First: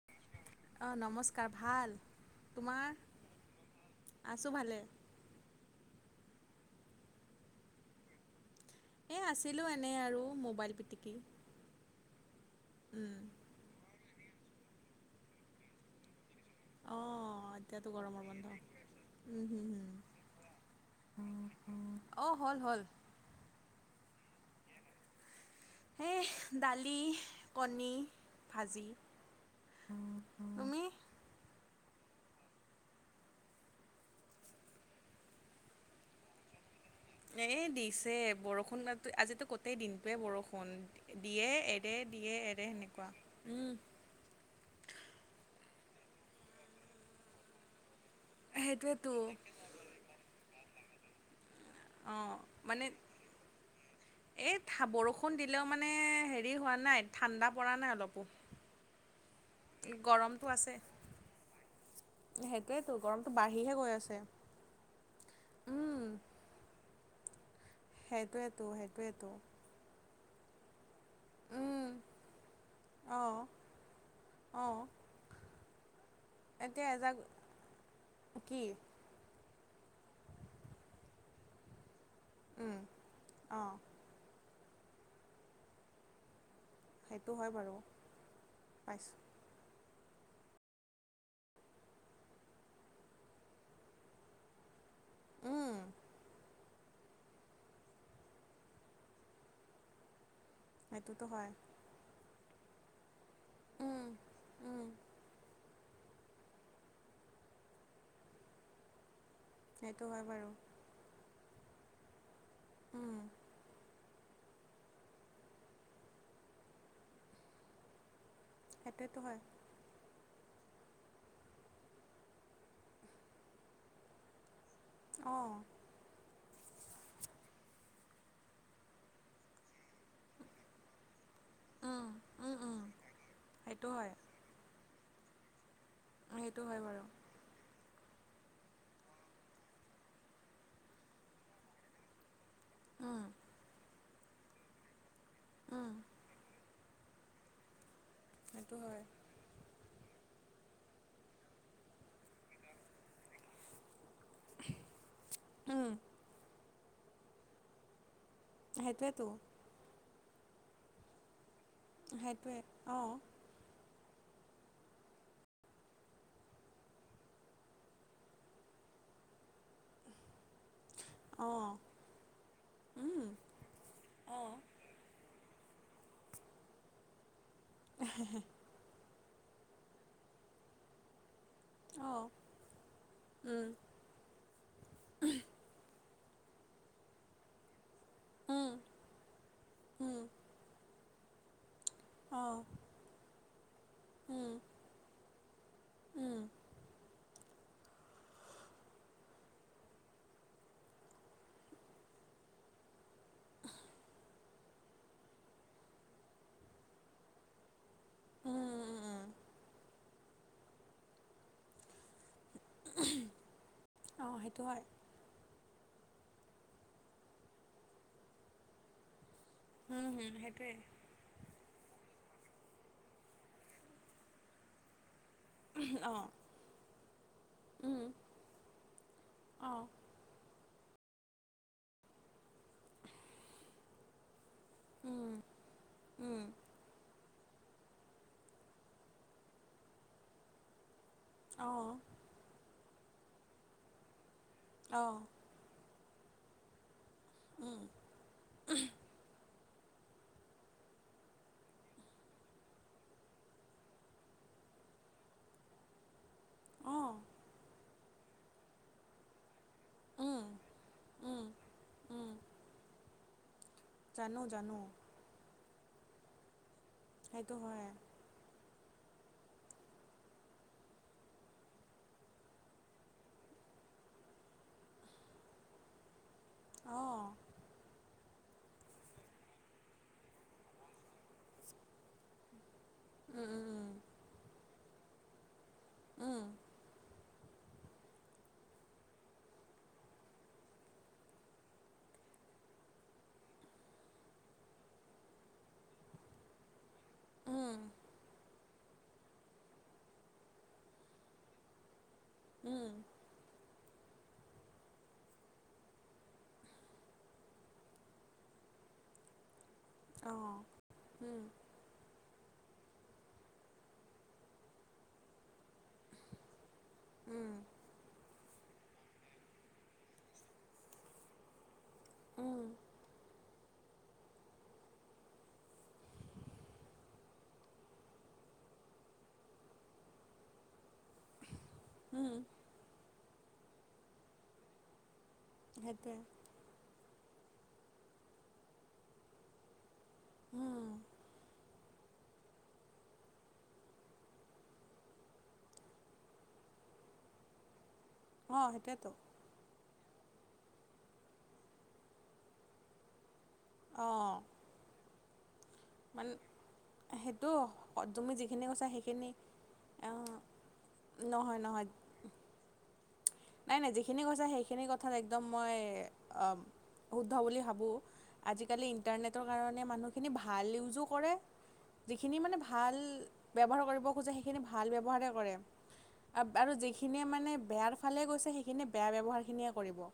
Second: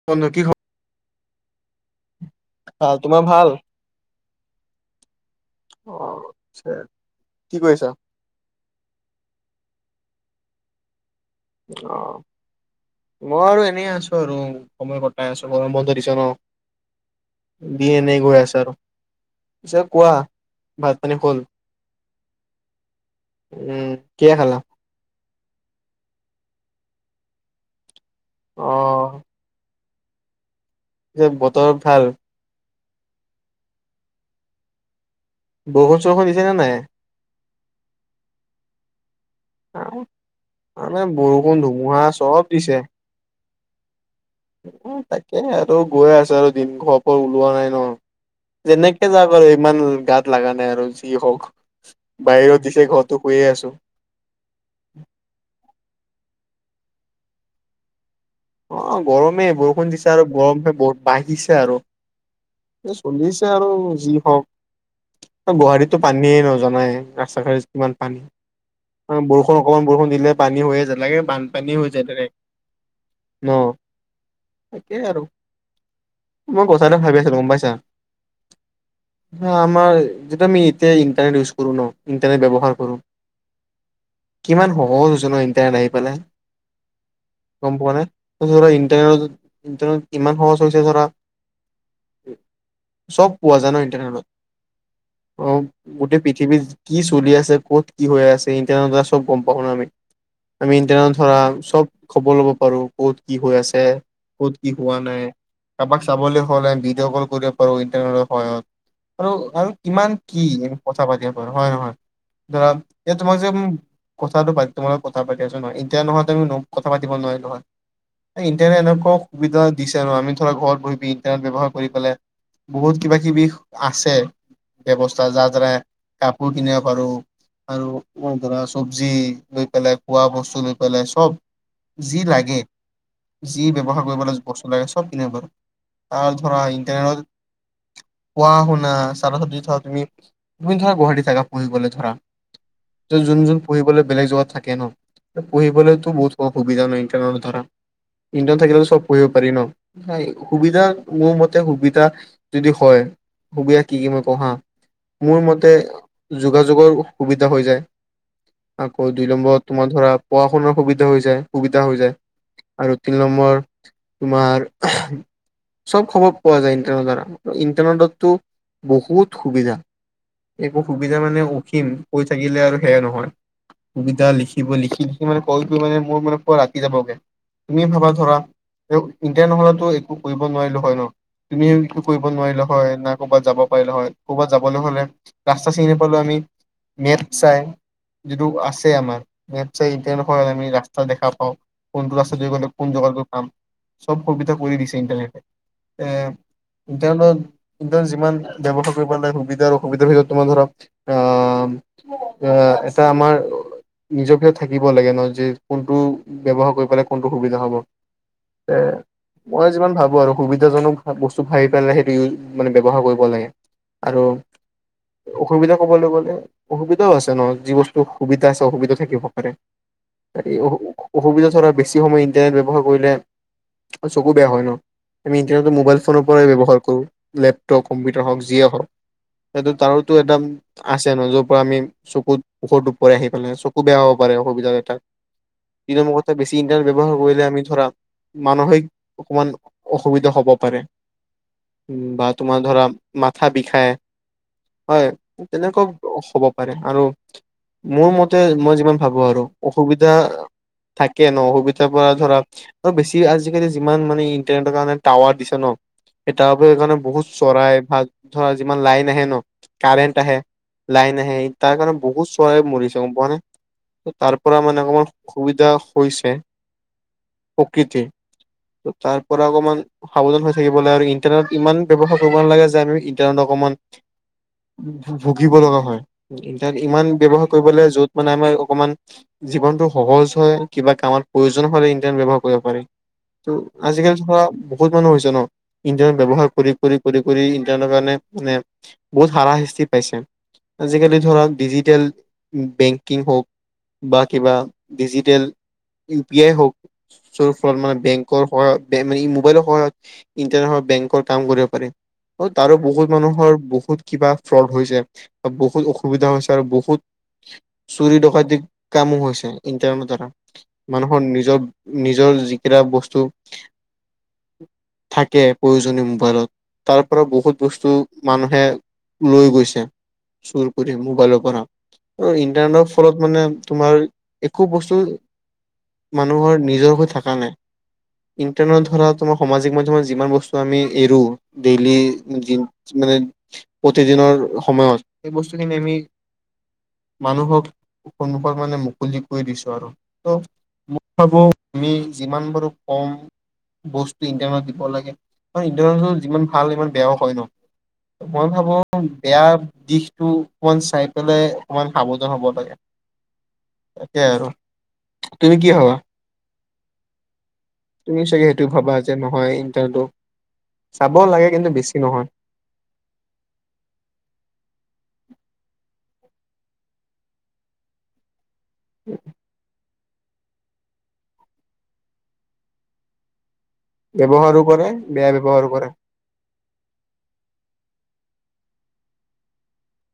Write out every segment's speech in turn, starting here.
[unintelligible] অ নমস্কাৰ ভাল ভাল, তোমাৰ ভাল? আছো ভালে অ আচ্ছা কি কৰিছা এ আছিলো এনেই আৰু মোবাইল পিটিকি অ উম মই আৰু এনে আছো আৰু সময় কটাই আছো গৰম বন্ধ দিছে ন অ দি এতিয়াতো এনেই গৰমৰ গৈ বন্ধ আছে আৰু উম পিছে হুম কোৱা ভাত পানী হ'ল? [unintelligible] অ হল হল উম কি খালা সেই দালি কণী ভাজি অ', তুমি তাৰপিছত বতৰ ভাল বৰষুণ চৰষুণ দিছে নে নাই এ দিছে বৰষুণ আজিতো কতো গোটেই দিনটোৱে বৰষুণ মানে দিয়ে বৰষুণ এৰে ধুমুহা দিয়ে চব এৰে সেনেকুৱা উম তাকেহে আৰু গৈ আছে আৰু দিন ঘৰ পৰা ওলোৱা নাই ন যেনেকে সেইটোৱেতো যাওঁ ইমান গাত লগা নাই আৰু যি হওঁক অঁ বাহিৰত মানে দিছে ঘৰতো কৈয়ে আছো এই থা বৰষুণ দিলেও মানে হেৰি হোৱা নাই ঠাণ্ডা পৰা নাই অলপো অ গৰমেই বৰষুণ দিছে আৰু গৰমটো গৰম আছে বহুত বাঢ়িছে আৰু সেইটোৱেতো এ গৰমটো চলিছে আৰু বাঢ়িহে গৈ যি আছে হওক গুৱাহাটীতটো পানীয়ে ন জানাই ৰাস্তা ঘাট কিমান পানী সেইটোৱেতো সেইটোৱেতো বৰষুণৰ অকণমান বৰষুণ দিলে পানী হৈ যায় বানপানী হৈ যায় তেনেকে অঁ ন অঁ তাকেই আৰু মই এতিয়া কথা এটা এজাক ভাবি আছো গম পাইছা কি হা আমাৰ যিটো আমি এতিয়া ইণ্টাৰনেট ইউজ কৰো ন ইণ্টাৰনেট ব্যৱহাৰ উম, কৰো অঁ কিমান সহজ হৈছে ন ইণ্টাৰনেট আহি পেলাই সেইটো হয় গম বাৰু পোৱা নে ধৰা পাইছোঁ ইণ্টাৰনেট ইণ্টাৰনেট ইমান সহজ হৈছে ধৰা চব পোৱা যায় ন ইণ্টাৰনেটত অ উম, গোটেই পৃথিৱীত কি চলি আছে ক'ত কি হৈ আছে ইণ্টাৰনেটে চব গম পাওঁ ন আমি। আমি ইণ্টাৰনেটত সেইটোতো ধৰা হয় চব খবৰ ল'ব পাৰো ক'ত কি হৈ আছে উম, ক'ত কি উম, হোৱা নাই। কাৰোবাক চাবলৈ হ'লে ভিডিঅ' কল কৰিব পাৰো ইণ্টাৰনেটৰ সহায়ত। আৰু আৰু সেইটো কিমান হয় কি বাৰু এই কথা পাতিব পাৰো হয় নে নহয়। ধৰা ইয়াত উম, তুমাক যে- কথাটো বাধ্যম লগত কথা পাতি আছো নহয় এতিয়া নহয় তমি কথা পাতিব নোৱাৰিলা হয়। ইণ্টাৰনেট এনেকুৱা সেইটোৱেতো হয় সুবিধা- দিছে নহয় আমি ধৰা ঘৰত বহি পি ইন্টাৰনেট ব্যৱহাৰ কৰি পেলাই বহুত কিবা কিবি আছে। ব্যয়ৱস্থা অঁ যাৰ দ্বাৰা কাপোৰ কিনিব পাৰো। আৰু ধৰা চবজি লৈ পেলাই খোৱা বস্তু লৈ পেলাই চব। উম, যি উম, লাগে- উম, কি সেইটো ব্যৱহাৰ হয় কৰিব বস্তু লাগে চব কিনিব পাৰো। তাৰ ধৰা সেইটো হয় বাৰু ইণ্টাৰনেটত- পোৱা শুনা চাৰ চ্জদি থোৱা তুমি তুমি ধৰা গুৱাহাটী থাকা ফুৰিব গ'লে ধৰা- উম, যোন যোন পঢ়িবলৈ- বেলেগ জেগাত থাকে ন উম, পঢ়িবলৈতো বহুত সুবিধা নহয় ইণ্টাৰনেটৰ দ্বাৰা। ইণ্টাৰনেট সেইটো থাকিলে চব হয় পঢ়িব- পাৰি ন। সুবিধা মোৰ মতে সুবিধা যদি হয়- সুবিধা কি কি মই কওঁ হাঁ, মোৰ মতে উম, যোগাযোগৰ সুবিধা হৈ যায়। আকৌ সেইটোৱেতো দুই নম্বৰ তোমাৰ ধৰা পঢ়া শুনাৰ সুবিধা হৈ যায় সুবিধা হৈ যায়। সেইটোৱে। আৰু অঁ তিনি নম্বৰ তোমাৰ- চব খবৰ পোৱা যায় ইণ্টাৰনেটৰ দ্বাৰা ইণ্টাৰনেটতো বহুত সুবিধা। এইবোৰ সুবিধা মানে অঁ অসীম কৈ থাকিলে আৰু সেখেই উম, নহয়। কবিতা অঁ লিখিব লিখি লিখি মানে কৈ কৈ মানে মোৰ মানে ৰাতি হৈ যাবগে। তুমিয়ে ভাবা ধৰা ইন্টাৰনেট নহ'লেতো একো কৰিব নোৱাৰিলো হয় ন। তুমিটো অঁ কৰিব নোৱাৰিলা হয় না ক'ৰবাত যাব উম, পাৰিলা হয়। ক'ৰবাত যাবলৈ হ'লে ৰাস্তা চিনি নাপালেও আমি নেট চাই- যিটো উম। আছে আমাৰ উম ইণ্টাৰনেটত আমি ৰাস্তা দেখা পাওঁ কোনটো ৰাস্তা দি অঁ গ'লে- কোন জেগাত গৈ পাম চব উম সুবিধা কৰি দিছে ইণ্টাৰনেটে। এ- উম তেওঁলোকৰ যিমান ব্যৱসায় কৰিব পাৰে সুবিধা অসুবিধাৰ তোমাৰ ধৰা- আঁহ এতিয়া আমাৰ- নিজৰ ভাগত থাকিব লাগে ন যে কোনটো ব্যৱহাৰ কৰি পেলাই কোনটো সুবিধা হ'ব। উম উম ত'- উম, মই যিমান ভাবো আৰু সুবিধাজনক বস্তু চাই পেলাই সেইটো ইউজ মানে ব্যয়ৱহাৰ কৰিব লাগে। আৰু- অঁ সেইটো হয় অসুবিধা কবলৈ গ'লে অসুবিধাও আছে ন যি বস্তু সুবিধা আছে অসুবিধা থাকিব পাৰে। উম হুম অ সেইটোৱে অসুবিধা ধৰা বেছি- সময় ইণ্টাৰনেট ব্যৱহাৰ কৰিলে চকু বেয়া হয় ন। আমি ইণ্টাৰনেটটো মোবাইল অঁ ফোনৰ পৰাই ব্যৱহাৰ কৰোঁ লেপটপ উম কম্পিউটাৰ হওঁক যিয়েই হওঁক। সেইটো অঁ তাৰো- সেইটো এটা আছে ন যৰ পৰা আমি চকুত ওধ পৰে আহি পালে চকু বেয়া হ'ব পাৰে অসুবিধা। উম এতিয়া কথা উম বেছি- ইন্টাৰনেট ব্যৱহাৰ কৰিলে আমি ধৰা মানসিক অকণমান অসুবিধা হব পাৰে। অঁ বা তোমাৰ ধৰা মাথা বিষাই হয়। অঁ তেনেকুৱা হ'ব পাৰে আৰু উম মোৰ মতে- তে মই যিমান ভাবো আৰু অসুবিধা কে ন সুবিধা পৰা ধৰা আৰু বেছি আজিকালি যিমান মানে ইণ্টাৰনেটৰ কাৰণে টাৱাৰ দিছে ন এ তাৰউপৰি সেইকাৰণে অঁ বহুত চৰাই ভাত ধৰা যিমান লাইন আহে ন কাৰেণ্ট আহে উম লাইন আহে উম এ তাৰ কাৰণে উম বহুত চৰাই মৰিছে গম পোৱানে অ তাৰ জানো পৰা জানো মানে অকমান অসুবিধা হৈছে সেইটো হয় প্ৰকৃতি তাৰ পৰা অকমান সাৱধান হৈ থাকিব লাগে আৰু ইণ্টাৰনেটত ইমান ব্যৱহাৰ কৰিব নালাগে যে আমি ইটাৰনেট অকমান ভুগিব লগা হয় তাত ইমান অঁ ব্যৱহাৰ কৰিবলে য'ত মানে আমাৰ অকমান জীৱনটো সহজ হয় কিবা কামত প্ৰয়োজন হ'লে ইণ্টাৰন ব্যৱহাৰ কৰিব পাৰে, উম উম ত' আজিকালি ধৰা বহুত মানুহ হৈছে ন ইণ্টাৰনেট উম বব্যৱহাৰ কৰি কৰি কৰি কৰি ইন্টাৰনেটৰ কাৰণে মানে বহুত হাৰা শাস্তি পাইছে। আজিকালি ধৰক ডিজিটেল বেংকিং হওক বা কিবা ডিজিটেল ইউ পি আই হওক য'ত ফ্রত উম মানে বেংকৰ পৰা বেন ই মোবাইলৰ পৰা ইণ্টাৰ হ বেংকৰ কাম কৰিব পাৰি, অ উম তাৰো উম, বহুত মানুহৰ বহুত কিবা ফ্ৰড হৈছে বা বহুত অসুবিধা হৈছে আৰু বহুত চুৰি ডকাইতি কামো হৈছে ইণ্টাৰনেটৰ দ্বাৰা অঁ মানুহৰ উম নিজৰ নিজৰ যিকেইটা বস্তু থাকে প্ৰয়োজনীয় মোবাইলত তাৰ পৰা উম বহুত বস্তু মানুহে লৈ গৈছে চুৰ কৰি মোবাইলৰ পৰা ত উম ইণ্টানৰ ফলত মানে তোমাৰ একো বস্তু মানুহৰ নিজৰ হৈ থকা নাই ইণ্টাৰনৰ ধৰা আমাৰ সামাজিক মাধ্যমত যিমান বস্তু আমি এৰো ডেইলি উম দিও মানে প্ৰতিদিনৰ সময়ত সেই বস্তুখিনি আমি সেইটোৱে মানুহক সন্মুখৰ মানে মুকলি কৰি দিছো আৰু ত' উম, মই ভাবো আমি যিমান পাৰোঁ কম বস্তু ইণ্টাৰনট দিব লাগে আৰু ইণ্টাৰনেটত যিমান ভাল সিমান বেয়াও হয় ন মই অঁ ভাবো সেইটোৱেতো বেয়া দিশ টো অকমান চাই পেলাই অকমান সাৱধান হ'ব লাগে, তাকে অঁ আৰু তুমি কি ভাবা? মান সেইটো হ তুমি চাগে সেইটো যিখিনি কৈছা ভাবা যে সেইখিনি নহয় ইণ্টাৰটো অ চাব লাগে কিন্তু, বেছি নহয়। নাই নাই যিখিনি কৈছে সেইখিনি কথাত একদম মই আঁ শুদ্ধ বুলি ভাবোঁ আজিকালি ইণ্টাৰনেট কাৰনে মানুহখিনি ভাল ইউজ ও কৰে যিখিনি মানে ভাল ব্যৱহাৰ কৰিব মই কওঁ যে ব্যৱহাৰো সেইখিনি কৰে ভাল ব্যৱহাৰে বেয়া কৰে ব্যৱহাৰো আৰু যিখিনিয়ে মানে বেয়াৰ ফালে গৈছে সেইখিনি বেয়া ব্যৱহাৰখিনিয়ে কৰিব।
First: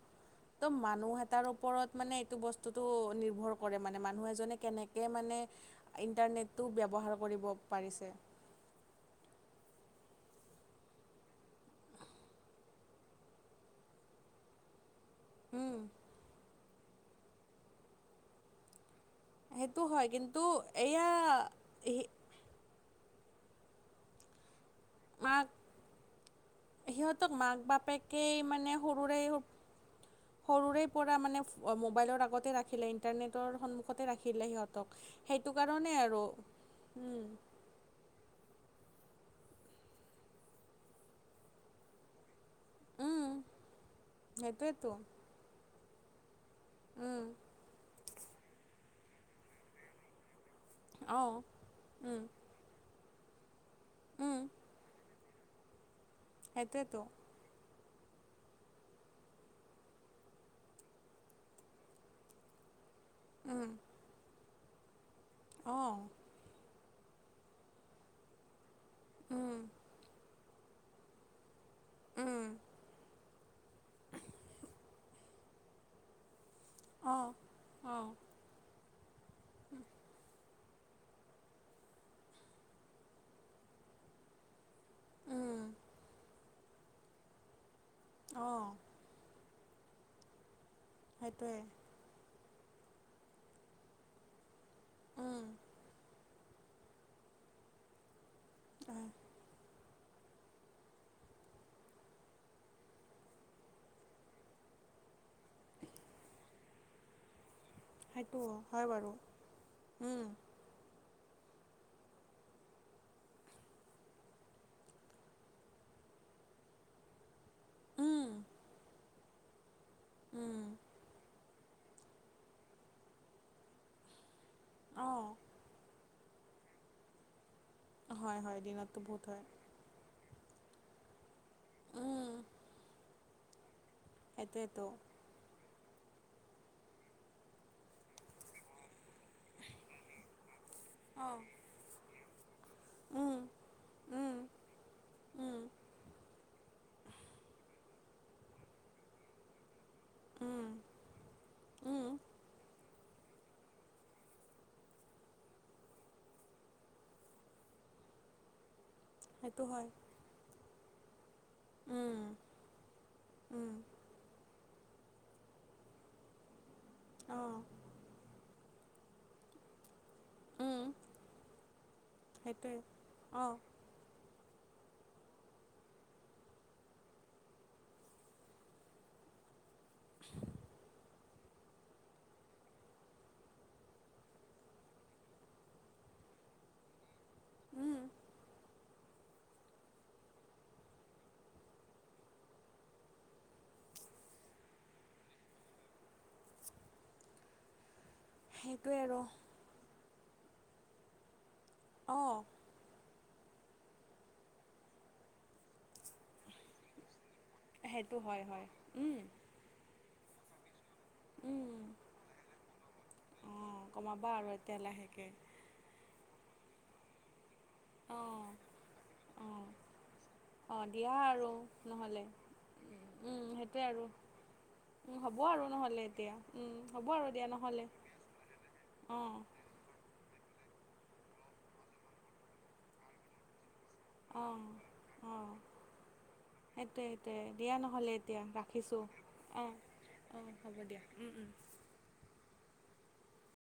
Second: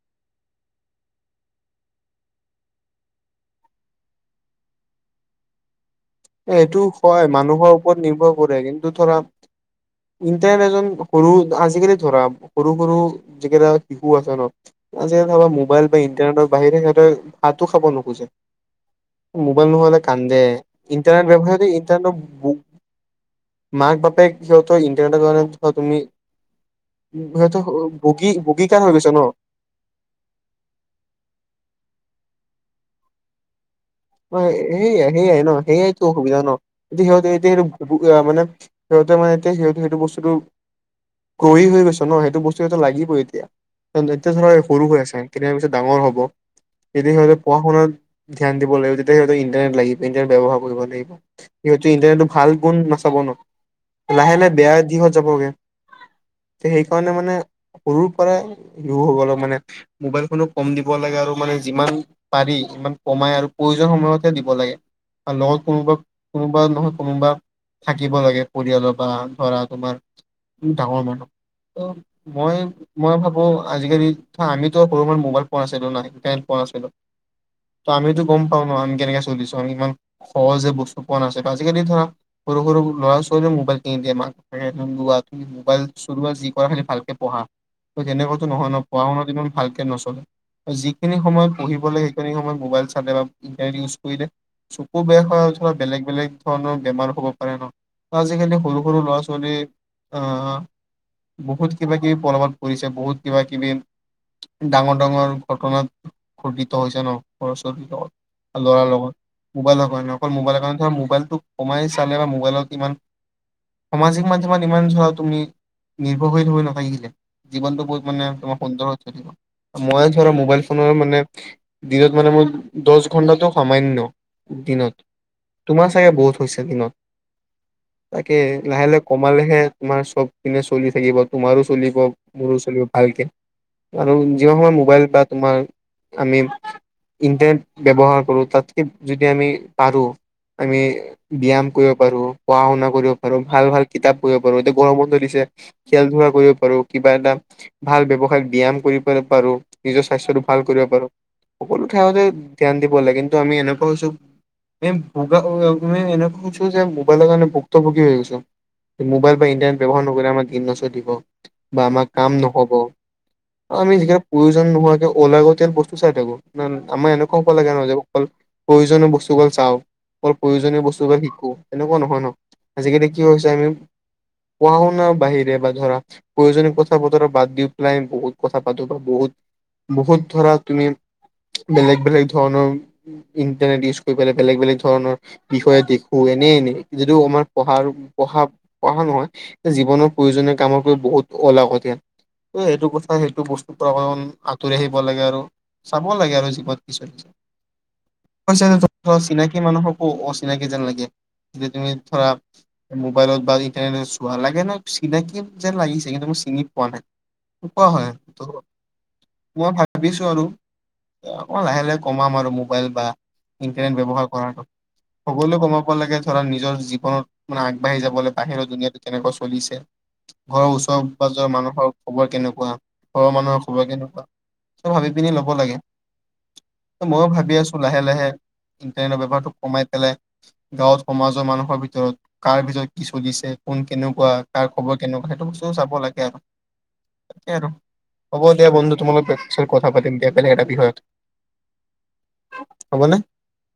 ত 'মানুহ এটাৰ ওপৰত মানে এইটো বস্তুটো নিৰ্ভৰ কৰে মানে মানুহ এজনে কেনেক কে মানে ইণ্টাৰনেটটো এইটো ব্যৱহাৰ হয় কৰিব মানুহৰ ওপৰত পাৰিছে নিৰ্ভৰ কৰে কিন্তু ধৰা ইণ্টাৰনেট এজন সৰু আজিকালি ধৰা সৰু সৰু যিকেইটা শিশু আছে ন আজিকালি ধৰা উম, মোবাইল বা ইণ্টাৰনেটৰ বাহিৰে ইহঁতে ভাটো খাব নোখোজে মোবাইল সেইটো নহ'লে হয় কান্দে কিন্তু এয়া ইণ্টাৰনেট ব্যৱহাৰ দি হি- ইণ্টাৰনেট বো মাক-বাপেক সিহঁতৰ ইটেনেটৰ মাক কাৰণে কিবা তুমি সিহঁতক সিহঁতো মাক ভোগী বাপেকেই মানে ভোগীকাৰ হৈ গৈছে ন সৰুৰে- সৰুৰে পৰা মানে মোবাইলৰ আগতে ৰাখিলে ইণ্টাৰনেটৰ সন্মখ- তে ৰাখিলে সিহঁতক সেয়াই সেয়াই ন সেইটো কাৰণে সেয়াইতো আৰু। অসুবিধা ন এতিয়া সিহঁতে এতিয়া সেইটো মানে সিহঁতে মানে এতিয়া সিহঁতে সেইটো বস্তুটো গহি হৈ গৈছে ন সেইটো বস্তু- সেইটোতো লাগিবই উম এতিয়া, এতিয়া ধৰা সৰু সেইটোৱেতো হৈ আছে কেইদিনমানৰ পিছত ডাঙৰ হ'ব। তেতিয়া উম সিহঁতে পঢ়-শুনাত ধ্যান দিব লাগিব তেতিয়াহে সিহঁতৰ ইন্টাৰনেট লাগি- ইণ্টানেট ব্যৱহাৰ কৰিব লাগিব, অঁ সিহঁতে উম ইন্টাৰনেটৰ ভাল গুণ নাচাব ন। লাহে উম লাহে বেয়া দিশত যাবগে সেইটোৱেতো সেইকাৰণে মানে- সৰুৰ পৰাই শিশুসকলক মানে- মোবাইল খনো কম দিব লাগে আৰু মানে যিমান পাৰি ইমান কমাই- আৰু উম প্ৰয়োজন সময়তে দিব লাগে আৰু লগত কোনোবা, অঁ কোনোবা নহয় কোনোবা থাকিব লাগে। পৰিয়ালৰ বা উম ধৰা তোমাৰ ডাঙৰ মানুহ। উম মই মই ভাবো আজিকালি আমিতো সৰু পৰাই মোবাইল পোৱা নাছিলো না- পোৱা না, অঁ ত' অঁ আমিতো গম পাওঁ ন আমি কেনেকে চলিছো আমি ইমান- সহজে বস্তু পোৱা নাছিলো, আজিকালি ধৰা সৰু সৰু ল'ৰা ছোৱালীয়ো মোবাইল কিনি দিয়ে মাক- োৱা, তুমি উম মোবাইল চলোৱা যি কৰা খালি ভালকে পঢ়া তেনেকুৱাটো অঁ নহয় ন। পঢ়া শুনাত ইমান ভালকে নচলে, যিখিনি সময়ত সেইটোৱে পঢ়িব লাগে সেইখিনি সময়ত মোবাইল - তাতে বা ইণ্টাৰ ইউজ কৰিলে চকু বেয়া উম হোৱাৰ বেলেগ বেলেগ- ধৰণৰ বেমাৰ হ'ব পাৰে ন, আজিকালি সৰু সৰু ল'ৰা ছোৱালী- আহ' বহুত কিবা কিবি প্ৰলাৱত পৰিছে বহুত কিবা কিবি- ডাঙৰ ডাঙৰ ঘটনাত ঘটিত হৈছে ন। সেইটো হয় ল'ৰাৰ বাৰু লগত মোবাইলৰ কাৰে উম অকল মোবাইলৰ কাৰণে মোবাইলটো- সোমাই চালে বা মোবাইলত ইমান- সামাজিক মাধ্যমত ইমান চোৱা তুমি নিৰ্ভৰশীল হৈ নাথাকিলে। জীৱনটো বহুত মানে উম তোমাৰ সুন্দৰ হৈ থাকিব, মই ধৰা মোবাইল উম ফোনৰ মানে- দিনত মানে মোৰ দহ ঘন্টাটো সামান্য দিনত। অঁ তোমাৰ চাগে বহুত হৈছে দিনত, তাকে হয় হয় লাহে দিনততো লাহে বহুত হয় কমালেহে তোমাৰ চব- কিন্তু চলি থাকিব তোমাৰো চলিব উম মোৰো চলিব ভালকে। আৰু যিমান সময় সেইটোৱেতো মোবাইল বা তোমাৰ আমি- ইণ্টাৰনেট ব্যৱহাৰ কৰোঁ তাতকৈ যদি আমি পাৰোঁ আমি- উম ব্যায়াম কৰিব পাৰো, পঢ়া শুনা কৰিব পাৰো, উম ভাল ভাল কিতাপ পঢ়িব পাৰো। গৰম বন্ধ দিছে উম খেল ধোলা কৰিব পাৰো কিবা এটা- ভাল ব্যৱসায়ত ব্যায়াম কৰিব পাৰো, নিজৰ স্বাস্থ্যটো ভাল উম কৰিব পাৰো সকলো। উম খাওঁতে ধ্যান দিব লাগে কিন্তু আমি এনেকুৱা হৈছো- [unintelligible] এনেকোৱা হৈছো যে মোবাইলৰ কাৰণে ভুক্ত ভুগি হৈ গৈছোঁ। মোবাইল বা সেইটো ইন্টাৰনেট হয় ব্যৱহাৰ নকৰিলে আমাৰ [unintelligible] দিব বা আমাৰ উম কাম নহ'ব। উম আমি [unintelligible] প্ৰয়োজন নোহোৱাকে অলাগতিয়াল বস্তু চাই থাকো। নহ আমাৰ এনেকুৱা হ'ব অঁ লাগে নহয় যে অকল প্ৰয়োজনীয় বস্তুবোৰ চাওঁ। অকল উম প্ৰয়োজনীয় বস্তুবিলাক শিকো তেনেকুৱা নহয় ন, সেইটোৱে আজিকালি কি হৈছে অঁ আমি- পঢ়া শুনা বাহিৰে বা ধৰা- প্ৰয়োজনীয় কথা বতৰা বাদ দি পেলাই বহুত কথা পাতো বা বহুত বহুত ধৰা তুমি- বেলেগ বেলেগ ধৰণৰ ইন্টাৰনেট ইউজ কৰি পেলাই বেলেগ বেলেগ ধৰণৰ- বিষয়ে দেখো এনেই এনে যিটো আমাৰ পঢ়াৰ উম পঢ়া পঢ়া নহয়। জীৱনৰ প্ৰয়োজনীয় কামতকৈ বহুত অলাগতিয়াল। এই সেইটো কথা সেইটো বস্তুৰ পৰা অকণমান আঁতৰি আহিব লাগে আৰু। চাব লাগে আৰু জীৱন কি চলিছে সেইটোৱে আৰু চিনাকি কি মানুহকো অচিনাকি যেন লাগে যে তুমি ধৰা অঁ মোবাইলত বা ইণ্টাৰনেটত চোৱা লাগে ন চিনাকি যেন লাগিছে কিন্তু মই চিনি পোৱা নাই সেনেকোৱা হয় সেইটো ত হয় উম মই ভাবিছো আৰু অকনমান উম লাহে লাহে কমাম আৰু মোবাইল বা অঁ ইণ্টাৰনেট ব্যৱহাৰ কমাবা আৰু কৰাতো এতিয়া লাহেকৈ সকলোৱে কমাব লাগে ধৰা নিজৰ জীৱনত মানে আগবাঢ়ি যাবলৈ অঁ বাহিৰৰ দুনীয়াটো কেনেকোৱা অঁ চলিছে ঘৰৰ অঁ ওচ দিয়া আৰু পাঁজৰ মানুহৰ নহ'লে খবৰ কেনেকোৱা ঘৰৰ মানুহৰ সেইটোৱে খবৰ আৰু কেনেকোৱা চ ভাবি পিনি হ'ব ল'ব আৰু লাগে নহ'লে এতিয়া হ'ব ময়ো আৰু দিয়া ভাবি আছো নহ'লে লাহে লাহে ইণ্টাৰনেটৰ অঁ ব্যৱহাৰটো কমাই পেলাই গাঁৱত সমাজৰ মানুহৰ ভিতৰত কাৰ ভিতৰত কি চলিছে কোন কেনেকোৱা অঁ কাৰ খবৰ কেনেকোৱা সেইটো অঁ বস্তু চাব লাগে আৰু সেইটোৱে তাকে সেইটোৱে আৰু দিয়া নহ'লে হ'ব এতিয়া দিয়া বন্ধু ৰাখিছো তোমাৰ লগত পিছত অ কথা পাতিম দিয়া অ বেলেগ হ'ব দিয়া উ উম হ'বনে